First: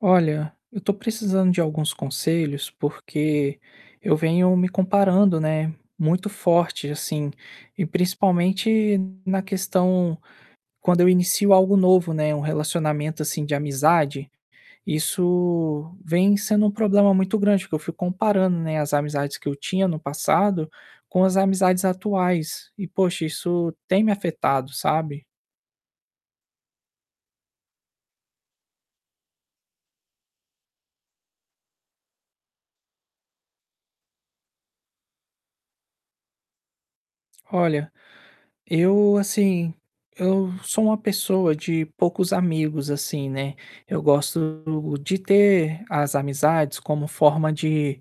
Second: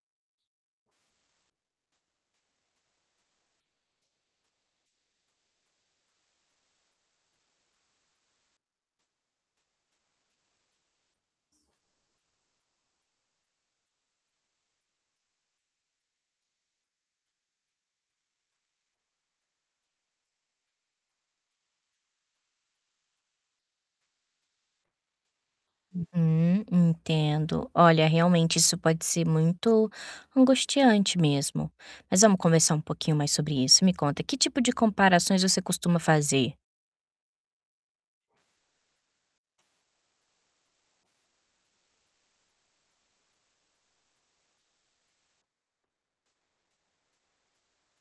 Olha, eu tô precisando de alguns conselhos, porque eu venho me comparando, né, muito forte assim, e principalmente na questão, quando eu inicio algo novo, né, um relacionamento, assim, de amizade, isso vem sendo um problema muito grande, porque eu fico comparando, né, as amizades que eu tinha no passado, com as amizades atuais, e poxa, isso tem me afetado, sabe. Uhum. Entendo. Olha, realmente isso pode ser muito angustiante mesmo. Mas vamos conversar um pouquinho mais sobre isso. Me conta, que tipo de comparações você costuma fazer? Olha, eu, assim, eu sou uma pessoa de poucos amigos, assim, né, eu gosto de ter as amizades como forma de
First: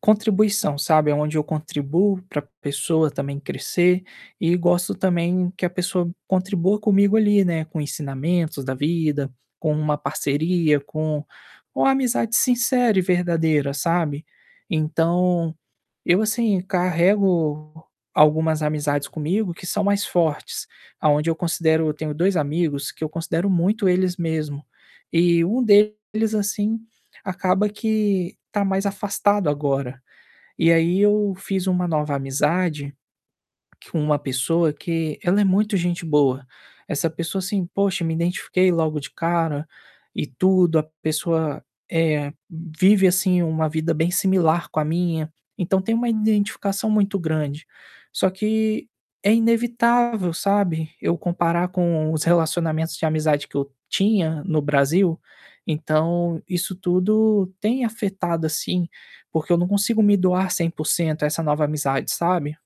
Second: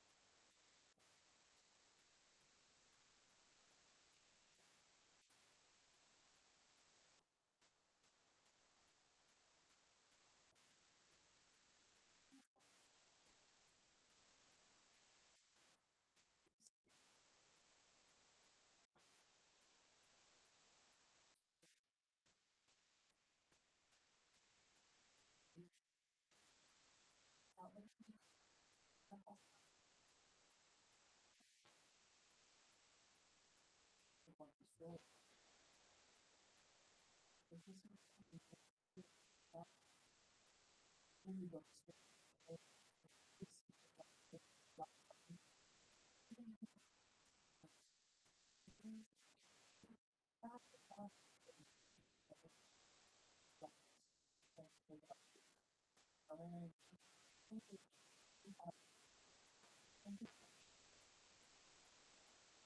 contribuição, sabe, aonde eu contribuo pra pessoa também crescer e gosto também que a pessoa contribua comigo ali, né, com ensinamentos da vida, com uma parceria, com uma amizade sincera e verdadeira, sabe. Então, eu assim, carrego algumas amizades comigo que são mais fortes, aonde eu considero eu tenho 2 amigos que eu considero muito eles mesmo, e um deles, assim, acaba que tá mais afastado agora. E aí eu fiz uma nova amizade, com uma pessoa que ela é muito gente boa, essa pessoa, assim, poxa, me identifiquei logo de cara e tudo, a pessoa, eh, vive assim uma vida bem similar com a minha, então tem uma identificação muito grande. Só que é inevitável sabe, eu comparar com os relacionamentos de amizade que eu tinha no Brasil, então, isso tudo tem afetado, assim, porque eu não consigo me doar 100% a essa nova amizade, sabe.